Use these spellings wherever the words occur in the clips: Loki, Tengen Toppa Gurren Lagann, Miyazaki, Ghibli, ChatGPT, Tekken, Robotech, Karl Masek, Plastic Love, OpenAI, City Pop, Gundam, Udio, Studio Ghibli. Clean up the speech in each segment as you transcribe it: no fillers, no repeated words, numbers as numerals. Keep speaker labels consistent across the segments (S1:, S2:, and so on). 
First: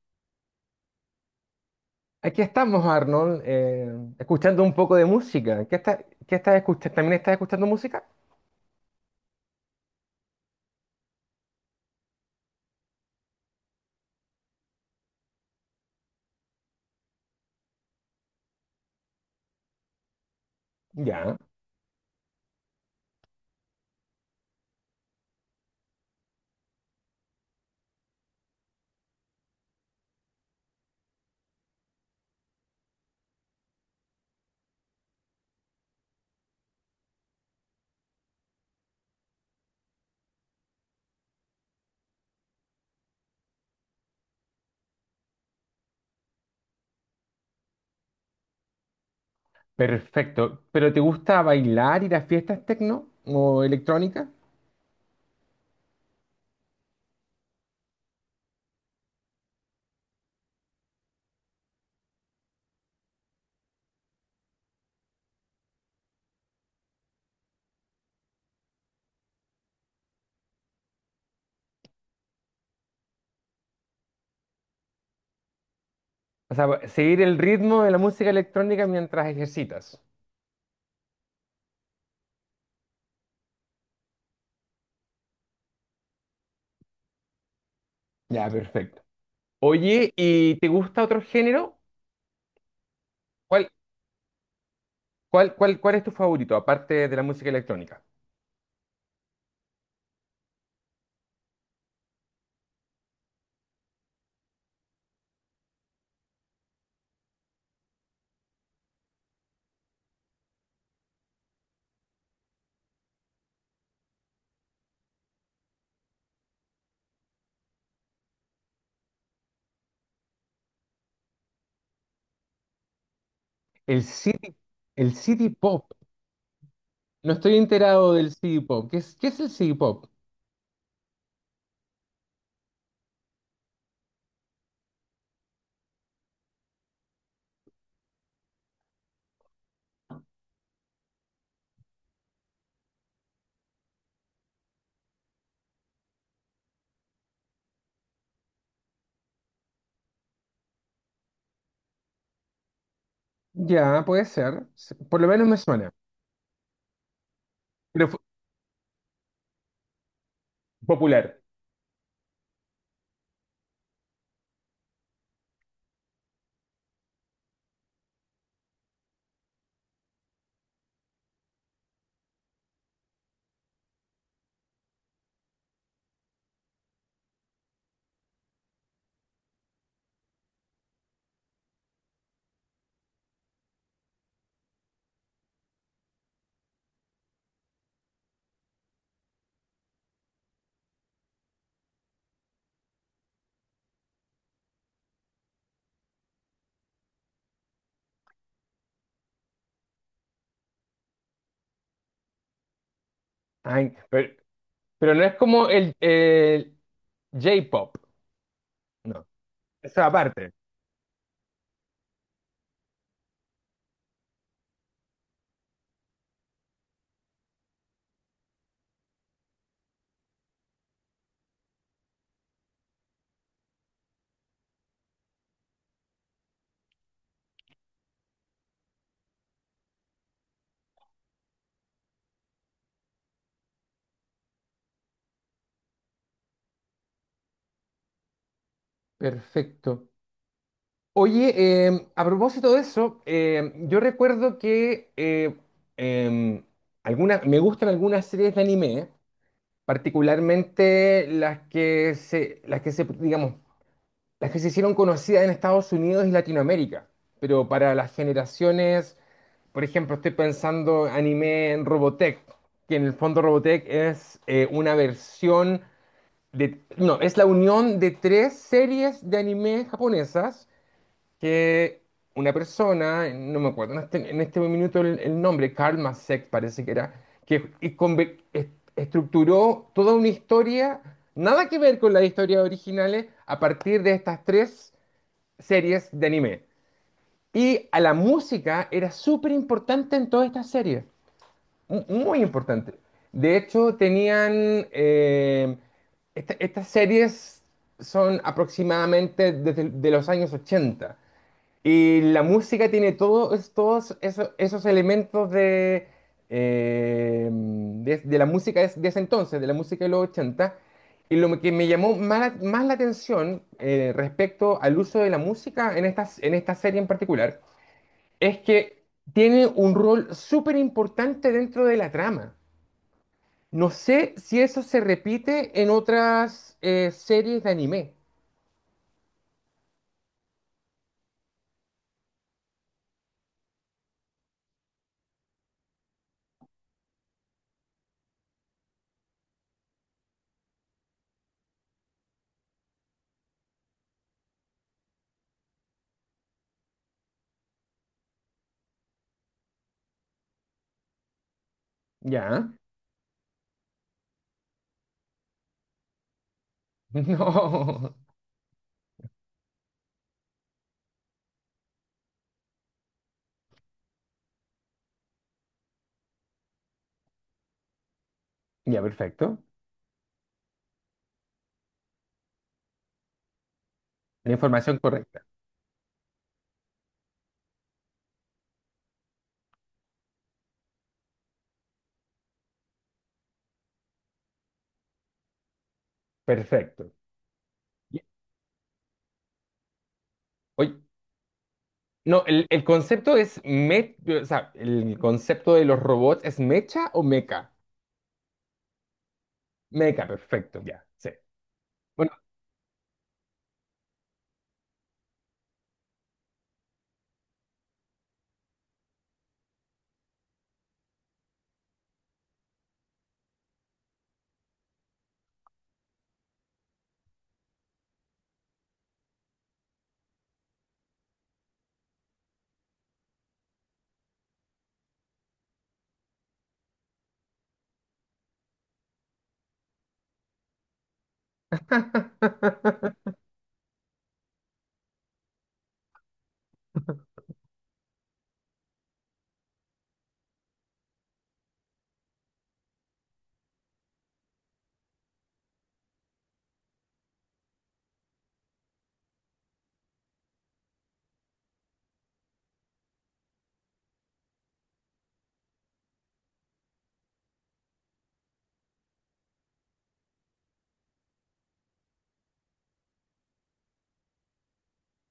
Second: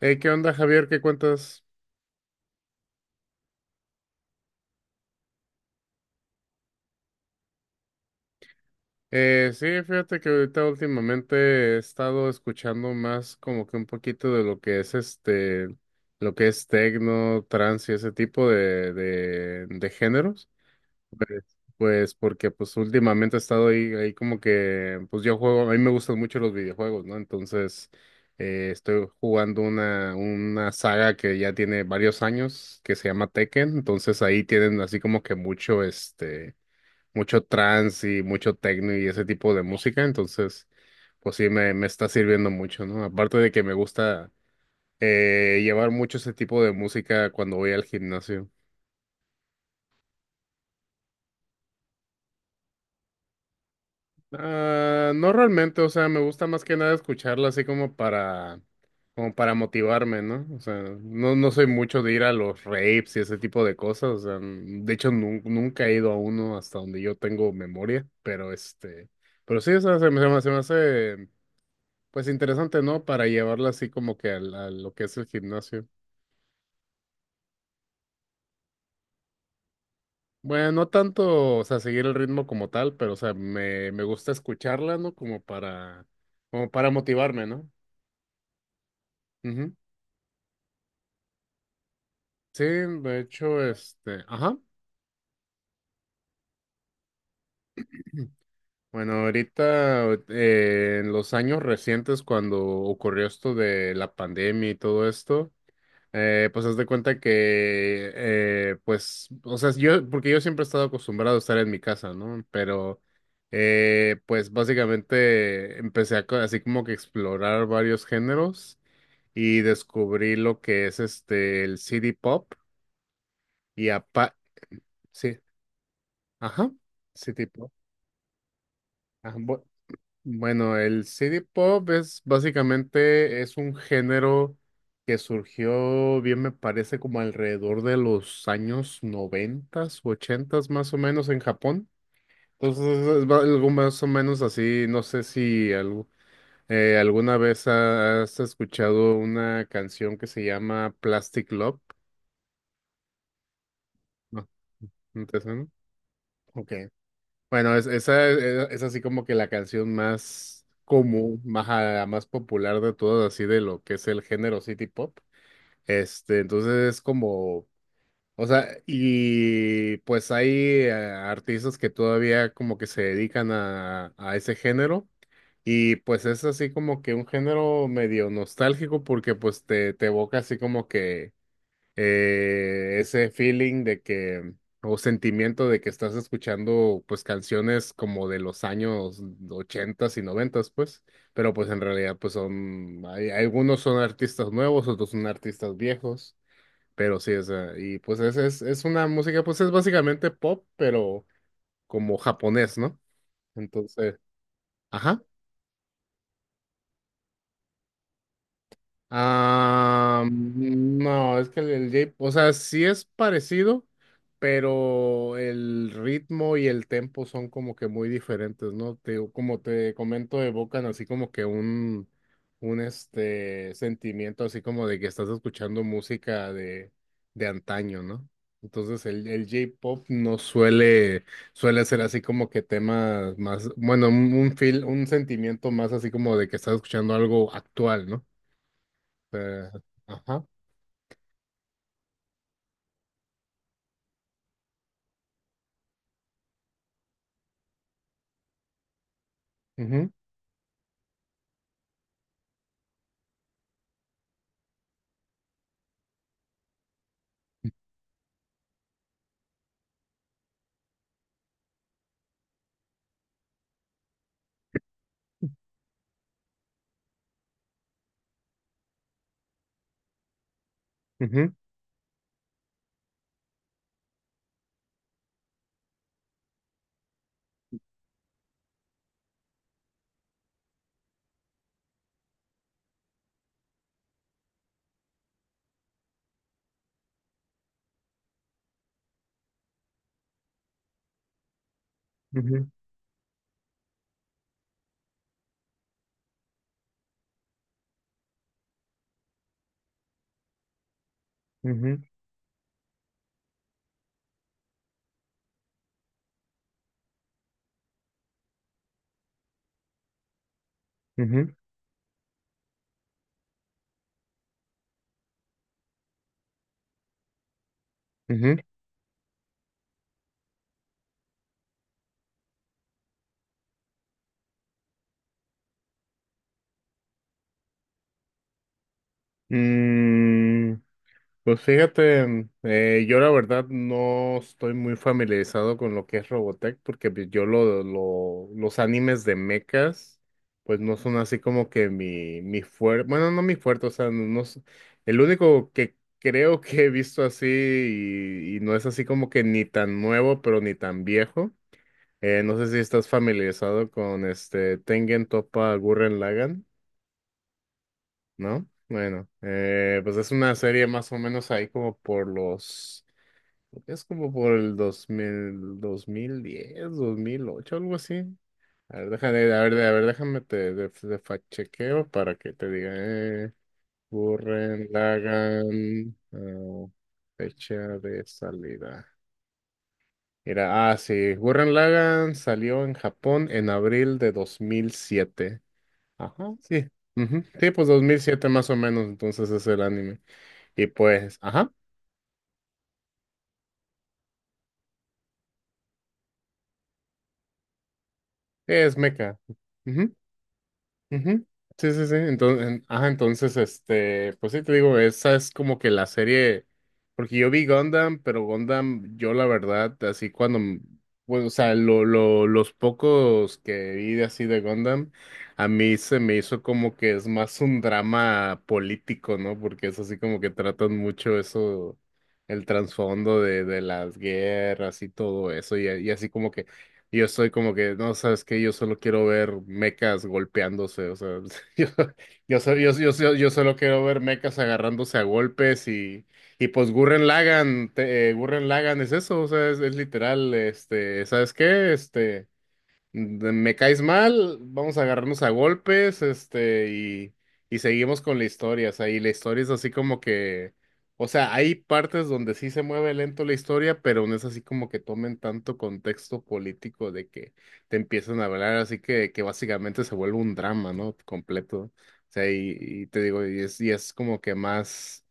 S1: Hey, ¿qué onda, Javier? ¿Qué cuentas?
S2: Aquí estamos, Arnold, escuchando un poco de música. ¿ qué estás escuchando? ¿También estás escuchando música?
S1: Sí, fíjate que ahorita últimamente he estado escuchando más como que un poquito de lo que es lo que es tecno, trance y ese tipo de géneros.
S2: Ya,
S1: Pues porque pues últimamente he estado ahí como que, pues yo juego, a mí me gustan mucho los videojuegos, ¿no? Entonces, estoy jugando una saga que ya tiene varios años, que se llama Tekken. Entonces ahí tienen así como que mucho mucho trance y mucho techno y ese tipo de música, entonces, pues sí, me está sirviendo mucho, ¿no? Aparte de que me gusta llevar mucho ese tipo de música cuando voy al gimnasio.
S2: perfecto. ¿Pero te gusta bailar, ir a fiestas tecno o electrónica?
S1: Ah, no realmente, o sea, me gusta más que nada escucharla así como para motivarme, ¿no? O sea, no, no soy mucho de ir a los raves y ese tipo de cosas, o sea, de hecho nunca he ido a uno hasta donde yo tengo memoria, pero pero sí, o sea, se me hace pues interesante, ¿no? Para llevarla así como que a, lo que es el gimnasio.
S2: O sea, seguir el ritmo de la música electrónica mientras ejercitas.
S1: Bueno, no tanto, o sea, seguir el ritmo como tal, pero, o sea, me gusta escucharla, ¿no? Como para motivarme, ¿no?
S2: Ya, perfecto.
S1: Ujú.
S2: Oye, ¿y te gusta otro género?
S1: Sí, de hecho,
S2: ¿Cuál,
S1: ajá.
S2: cuál es tu favorito, aparte de la música electrónica?
S1: Bueno, ahorita, en los años recientes, cuando ocurrió esto de la pandemia y todo esto. Pues haz de cuenta que, pues, o sea, yo, porque yo siempre he estado acostumbrado a estar en mi casa, ¿no? Pero, pues básicamente empecé a así como que explorar varios géneros y descubrí lo que es el city pop y
S2: El
S1: apa,
S2: city, el
S1: sí,
S2: city pop.
S1: ajá,
S2: No
S1: city
S2: estoy
S1: pop.
S2: enterado del city pop. ¿ qué
S1: Ajá,
S2: es el city pop?
S1: Bueno, el CD pop es básicamente es un género que surgió, bien me parece, como alrededor de los años noventas, ochentas más o menos en Japón. Entonces es algo más o menos así. No sé si alguna vez has escuchado una canción que se llama Plastic Love.
S2: Ya, puede
S1: ¿No?
S2: ser. Se- Por
S1: ¿No
S2: lo
S1: te
S2: menos me
S1: suena?
S2: suena.
S1: Ok. Bueno, es,
S2: Pero fu-
S1: esa es, e, es así como que la canción más
S2: popular.
S1: común, más popular de todas, así de lo que es el género City Pop. Entonces es como, o sea, y pues hay artistas que todavía como que se dedican a ese género. Y pues es así como que un género medio nostálgico porque pues te evoca así como que ese feeling de que, o sentimiento de que estás escuchando, pues, canciones como de los años ochentas y noventas, pues, pero pues en realidad, pues son, hay, algunos son artistas nuevos, otros son artistas viejos, pero sí, o sea, y pues es una música, pues es básicamente pop, pero como japonés, ¿no?
S2: Ay,
S1: Entonces,
S2: pero
S1: ajá.
S2: no es como el J-pop. No. Esa
S1: Ah,
S2: aparte.
S1: no, es que el o sea, sí es parecido, pero el ritmo y el tempo son como que muy diferentes, ¿no? Te, digo, como te comento, evocan así como que un este sentimiento así como de que estás escuchando música de antaño, ¿no? Entonces el J-pop no suele, suele ser así como que temas más, bueno, un feel, un sentimiento más así como de que estás escuchando algo actual, ¿no? Eh,
S2: Perfecto.
S1: ajá.
S2: Oye, a propósito de eso, yo recuerdo que em, alguna- me gustan algunas series de anime,
S1: Ujú,
S2: particularmente digamos, las que se hicieron conocidas en Estados Unidos y Latinoamérica, pero para las generaciones. Por ejemplo, estoy pensando anime en Robotech, que en el fondo Robotech es una versión de... No, es la unión de tres series de anime japonesas
S1: ujú,
S2: que una persona, no me acuerdo en en este minuto el nombre, Karl Masek parece que era, que y conver- est- estructuró toda una historia, nada que ver con las historias originales, a partir de estas tres series de anime. Y a la música era súper importante en todas estas series muy
S1: ujú,
S2: importante. De hecho, tenían... estas series son aproximadamente desde de los años ochenta.
S1: ujú,
S2: Y la música tiene todos elementos de, de la música de ese entonces, de la música de los ochenta. Y
S1: ujú,
S2: lo que me llamó más la atención respecto al uso de la música en en esta serie en particular es
S1: ujú.
S2: que tiene un rol súper importante dentro de la trama. No sé si eso se repite en otras series de anime.
S1: Mm, pues fíjate, yo la verdad no estoy muy familiarizado con lo que es Robotech, porque pues yo los animes de mechas, pues no son así como que mi fuerte, bueno, no mi fuerte, o sea, no, no el único que creo que he visto así y no es así como que ni tan nuevo, pero ni tan viejo. No sé
S2: Ya.
S1: si estás familiarizado con este Tengen Toppa Gurren Lagann,
S2: No.
S1: ¿no? Bueno, pues es una serie más o menos ahí como por los, es como por el dos dos mil 2010 2008 algo así. A
S2: Ya,
S1: ver, déjame, a
S2: perfecto.
S1: ver, a ver, déjame te, de fact chequeo para que te diga,
S2: La
S1: Gurren
S2: información correcta.
S1: Lagann, fecha de salida. Era, ah, sí, Gurren Lagann salió en Japón en abril de 2007. Ajá, sí.
S2: Perfecto.
S1: Ujú, sí, pues
S2: Ya.
S1: 2007 más o menos, entonces es el anime. Y
S2: Oye,
S1: pues, ajá,
S2: no, el concepto es o sea, el concepto de los robots es mecha o meca.
S1: es mecha.
S2: Meca, perfecto, ya. Sí.
S1: Ujú. Sí, sí, sí.
S2: Bueno.
S1: Entonces, ajá, entonces, pues sí te digo, esa es como que la serie, porque yo vi Gundam, pero Gundam, yo la verdad, así cuando, bueno, o sea, los pocos que vi de así de Gundam, a mí se me hizo como que es más un drama político, ¿no? Porque es así como que tratan mucho eso, el trasfondo de las guerras y todo eso, y así como y yo soy como que, no, sabes que yo solo quiero ver mecas golpeándose, o sea, yo, yo, so- yo, yo, yo- yo solo quiero ver mecas agarrándose a golpes y pues Gurren Lagann, Gurren Lagann es eso, o sea, es literal, este, ¿sabes qué? Este me caes mal, vamos a agarrarnos a golpes, este, y seguimos con la historia, o sea, y la historia es así como que, o sea, hay partes donde sí se mueve lento la historia, pero no es así como que tomen tanto contexto político de que te empiezan a hablar, así que básicamente se vuelve un drama, ¿no? Completo, o sea, y te digo, y es como que más,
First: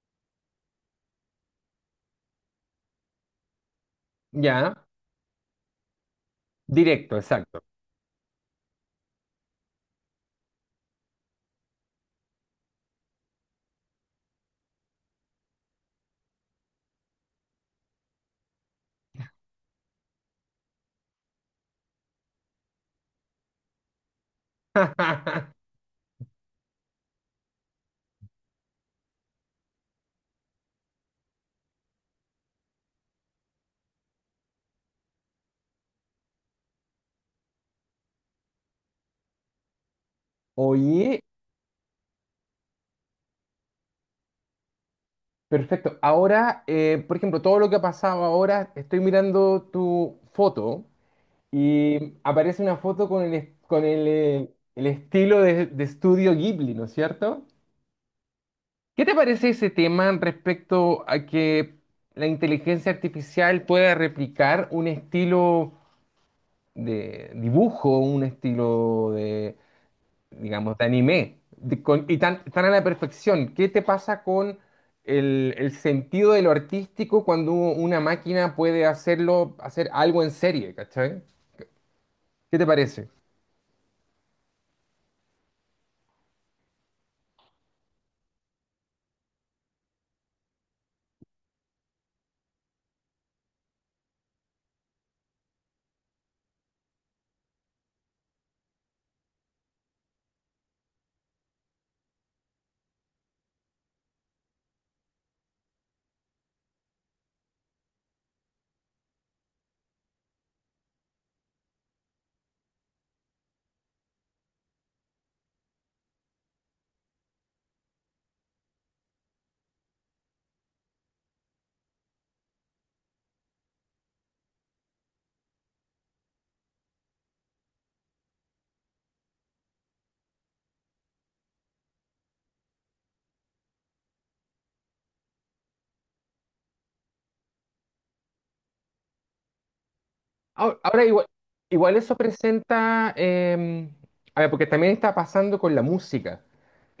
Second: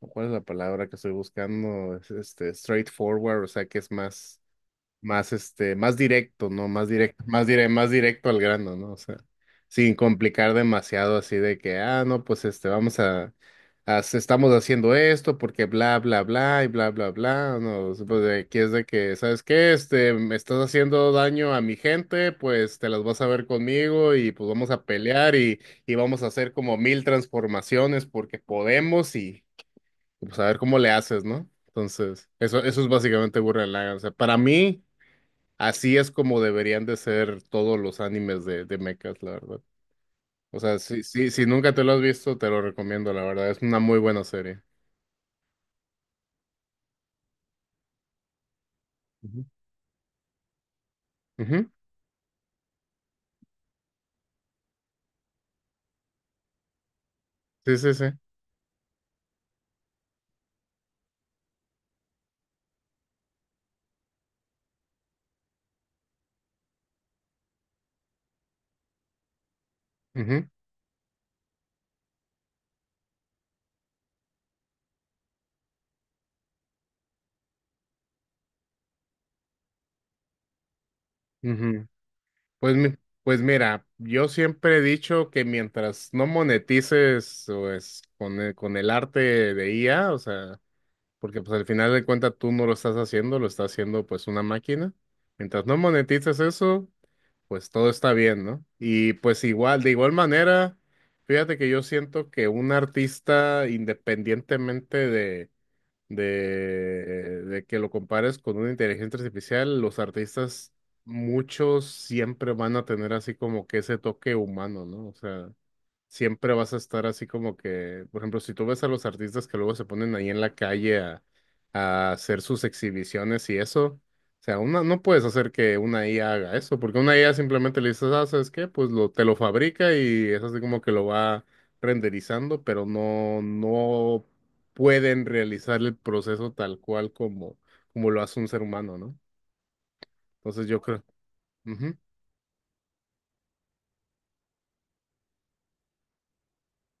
S1: ¿cuál es la palabra que estoy buscando? Es, este, straightforward, o sea, que es
S2: Ya.
S1: más directo, ¿no? Más
S2: Directo,
S1: directo,
S2: exacto.
S1: más directo al grano, ¿no? O sea, sin complicar demasiado así de que, ah, no, pues este, estamos haciendo esto porque bla, bla, bla y bla, bla, bla, no, o sea, pues de aquí es de que, ¿sabes qué? Este, me estás haciendo daño a mi gente, pues te las vas a ver conmigo y pues vamos a pelear y, y vamos a hacer como mil transformaciones porque podemos y pues a ver cómo le haces, ¿no? Entonces, eso es básicamente Gurren Lagann. O sea, para mí, así es como deberían de ser todos los animes de mechas, la verdad. O sea, si,
S2: Oye,
S1: si, si nunca te lo has visto, te lo recomiendo, la verdad. Es una muy buena serie.
S2: perfecto. Ahora, por ejemplo, todo lo que ha pasado ahora, estoy
S1: Ujú.
S2: mirando tu foto.
S1: Ujú.
S2: Y aparece una foto con con el estilo de estudio Ghibli, ¿no es cierto?
S1: Sí, sí, sí.
S2: ¿Qué te parece ese tema respecto a que la inteligencia artificial pueda replicar un estilo de dibujo, un estilo de,
S1: Ujú.
S2: digamos, de anime, y tan, tan a la perfección? ¿Qué te pasa con el sentido de lo artístico cuando una máquina puede hacerlo, hacer algo en serie, ¿cachai?
S1: Ujú.
S2: ¿Qué te
S1: Pues,
S2: parece?
S1: pues mira, yo siempre he dicho que mientras no monetices pues, con el arte de IA, o sea, porque pues al final de cuentas tú no lo estás haciendo, lo está haciendo pues una máquina. Mientras no monetices eso, pues todo está bien, ¿no? Y pues igual, de igual manera, fíjate que yo siento que un artista, independientemente de, de que lo compares con una inteligencia artificial, los artistas, muchos siempre van a tener así como que ese toque humano, ¿no? O sea, siempre vas a estar así como que, por ejemplo, si tú ves a los artistas que luego se ponen ahí en la calle a hacer sus exhibiciones y eso, o sea, una, no puedes hacer que una IA haga eso, porque una IA simplemente le dices, ah, ¿sabes qué? Pues lo, te lo fabrica y es así como que lo va renderizando, pero no, no pueden realizar el proceso tal cual como, como lo hace un ser humano, ¿no? Entonces
S2: Ahora,
S1: yo creo.
S2: ahora igual, igual
S1: Ujú,
S2: eso presenta, a ver, porque también está pasando con la música.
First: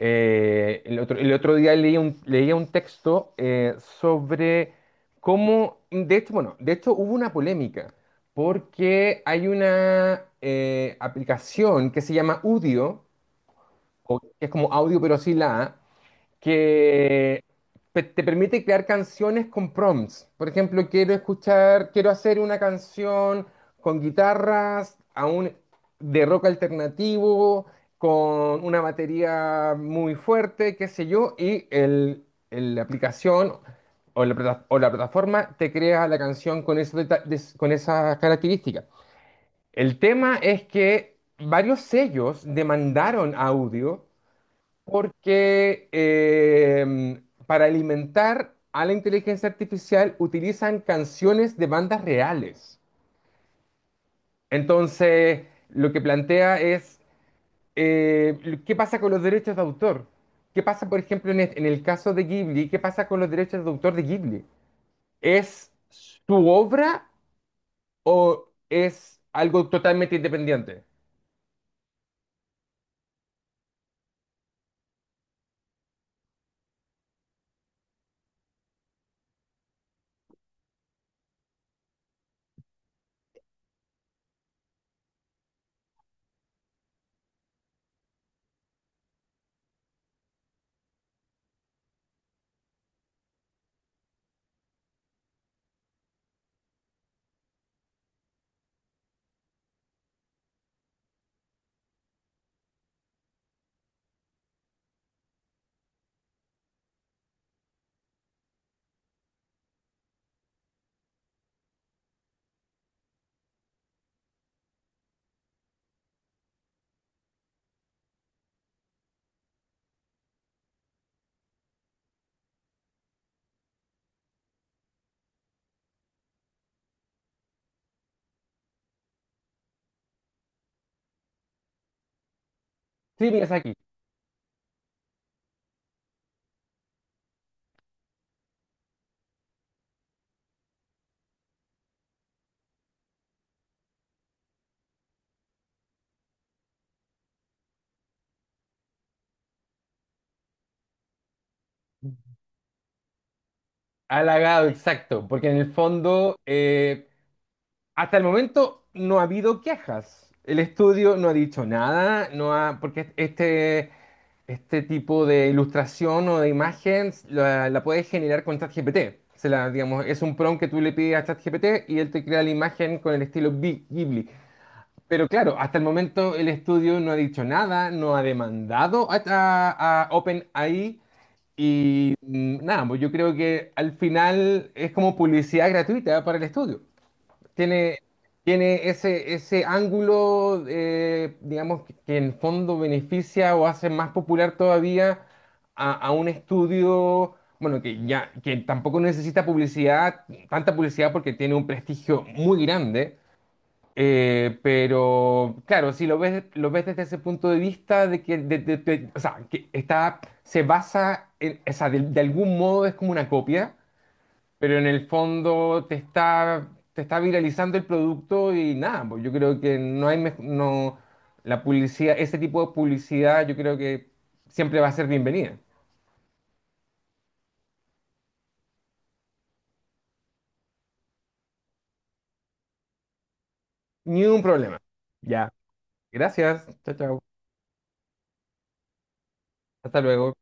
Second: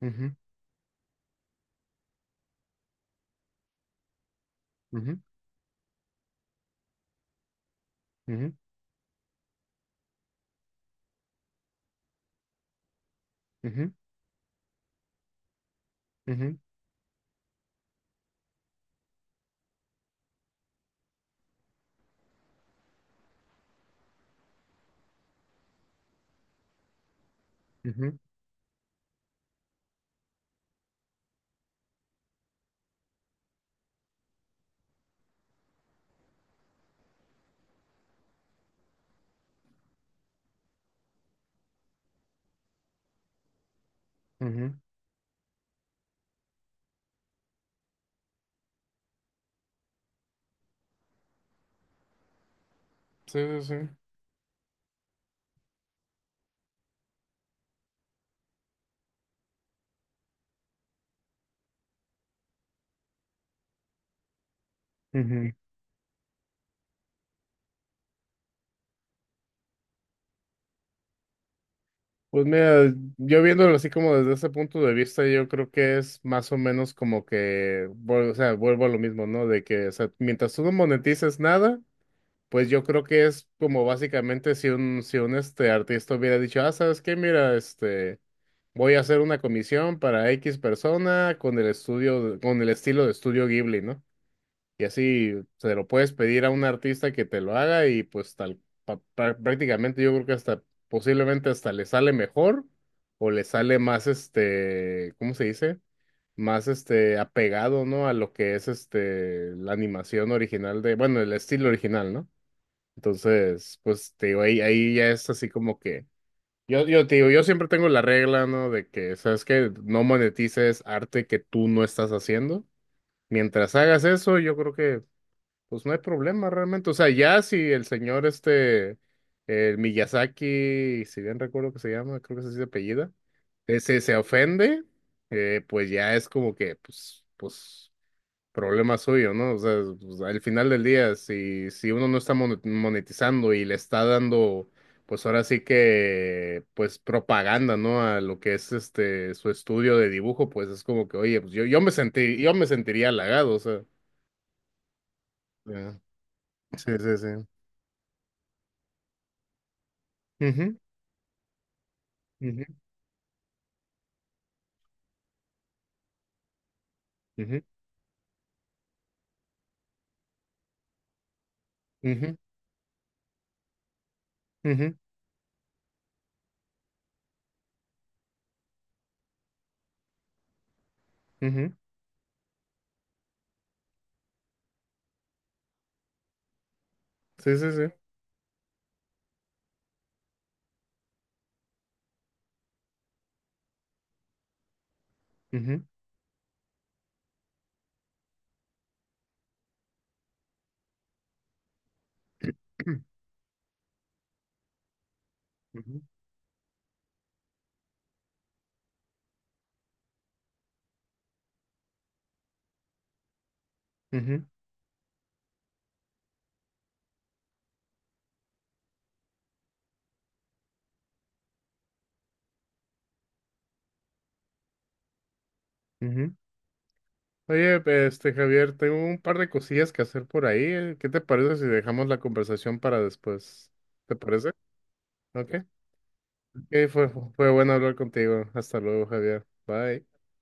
S1: ujú,
S2: el otro, El otro día leía un texto sobre
S1: ujú,
S2: cómo, de hecho, bueno, de hecho hubo una polémica,
S1: ujú,
S2: porque hay una aplicación que se llama Udio,
S1: ujú,
S2: o que es como audio pero sin la A,
S1: ujú,
S2: que te permite crear canciones con prompts. Por ejemplo, quiero escuchar, quiero hacer una canción con guitarras aún de rock alternativo,
S1: ujú,
S2: con una batería muy fuerte, qué sé yo, y la aplicación o la plataforma te crea la canción con, con esas características. El tema es que varios sellos demandaron audio
S1: ujú.
S2: porque para alimentar a la inteligencia artificial utilizan canciones de bandas reales.
S1: Sí, sí, sí.
S2: Entonces, lo que plantea es, eh, ¿qué pasa con los derechos de autor? ¿Qué pasa, por ejemplo, en en el caso de Ghibli? ¿Qué pasa con los derechos de autor de Ghibli?
S1: Ujú.
S2: ¿Es su obra o es algo totalmente independiente?
S1: Pues mira, yo viéndolo así como desde ese punto de vista, yo creo que es más o menos como que, o sea, vuelvo a lo mismo, ¿no? De que, o sea, mientras tú no monetices nada, pues yo creo que es como básicamente si un artista hubiera dicho, ah, ¿sabes qué? Mira, este, voy a hacer una comisión para X persona con el estudio, con el estilo de estudio Ghibli, ¿no? Y así se lo puedes pedir a un artista que te lo haga y pues tal, prácticamente yo creo que hasta posiblemente hasta le sale mejor o le sale más este, ¿cómo se dice? Más este apegado, ¿no? A lo que es este la animación original de, bueno, el estilo original, ¿no? Entonces, pues te digo, ahí ya es así como que yo te digo, yo siempre tengo la regla, ¿no? De que, ¿sabes qué? No monetices arte que tú no estás haciendo. Mientras hagas eso, yo creo que pues no hay problema realmente. O sea, ya si el señor este, el Miyazaki, si bien recuerdo que se llama, creo que es así de apellida,
S2: Sí, aquí
S1: se ofende, pues ya es como que, problema suyo, ¿no? O sea, pues, al final del día, si uno no está monetizando y le está dando, pues ahora sí que, pues, propaganda, ¿no? A lo que es este, su estudio de dibujo, pues es como que, oye, pues yo me sentiría halagado, o sea.
S2: halagado, exacto, porque en el
S1: Ya.
S2: fondo...
S1: Sí, sí, sí.
S2: hasta el momento no ha habido quejas. El
S1: Ujú,
S2: estudio no ha dicho nada, no
S1: ujú,
S2: ha, porque este tipo de ilustración o de imagen
S1: ujú,
S2: la puedes generar con ChatGPT. Digamos, es un prompt que tú le pides a ChatGPT y él te
S1: ujú,
S2: crea la imagen con el estilo Ghibli.
S1: ujú,
S2: Pero claro, hasta el momento el estudio no ha dicho nada, no ha demandado a OpenAI
S1: ujú.
S2: y mm, nada, pues yo creo que al final es como publicidad gratuita para el estudio
S1: Sí, sí, sí.
S2: tiene, tiene ese ángulo, digamos, que en el fondo beneficia o hace más popular todavía
S1: Ujú,
S2: a un estudio, bueno, que ya, que tampoco necesita publicidad, tanta publicidad porque tiene un prestigio muy grande. Pero claro,
S1: ujú,
S2: si lo ves, lo ves desde ese punto de vista de que, o sea, que está, se basa en, o sea, de algún modo es como una copia
S1: ujú,
S2: pero en el fondo te está viralizando el producto y nada, pues yo creo que no hay, mej- no, la publicidad, ese tipo de publicidad yo creo que siempre va a ser bienvenida.
S1: ujú. Oye, Javier, tengo un par de cosillas que hacer por ahí. ¿Qué te parece si dejamos la conversación para después? ¿Te
S2: Ni un
S1: parece?
S2: problema. Ya.
S1: Ok.
S2: Gracias,
S1: Ok,
S2: chao,
S1: fue,
S2: chao.
S1: fue bueno hablar contigo. Hasta luego, Javier.
S2: Hasta
S1: Bye.
S2: luego.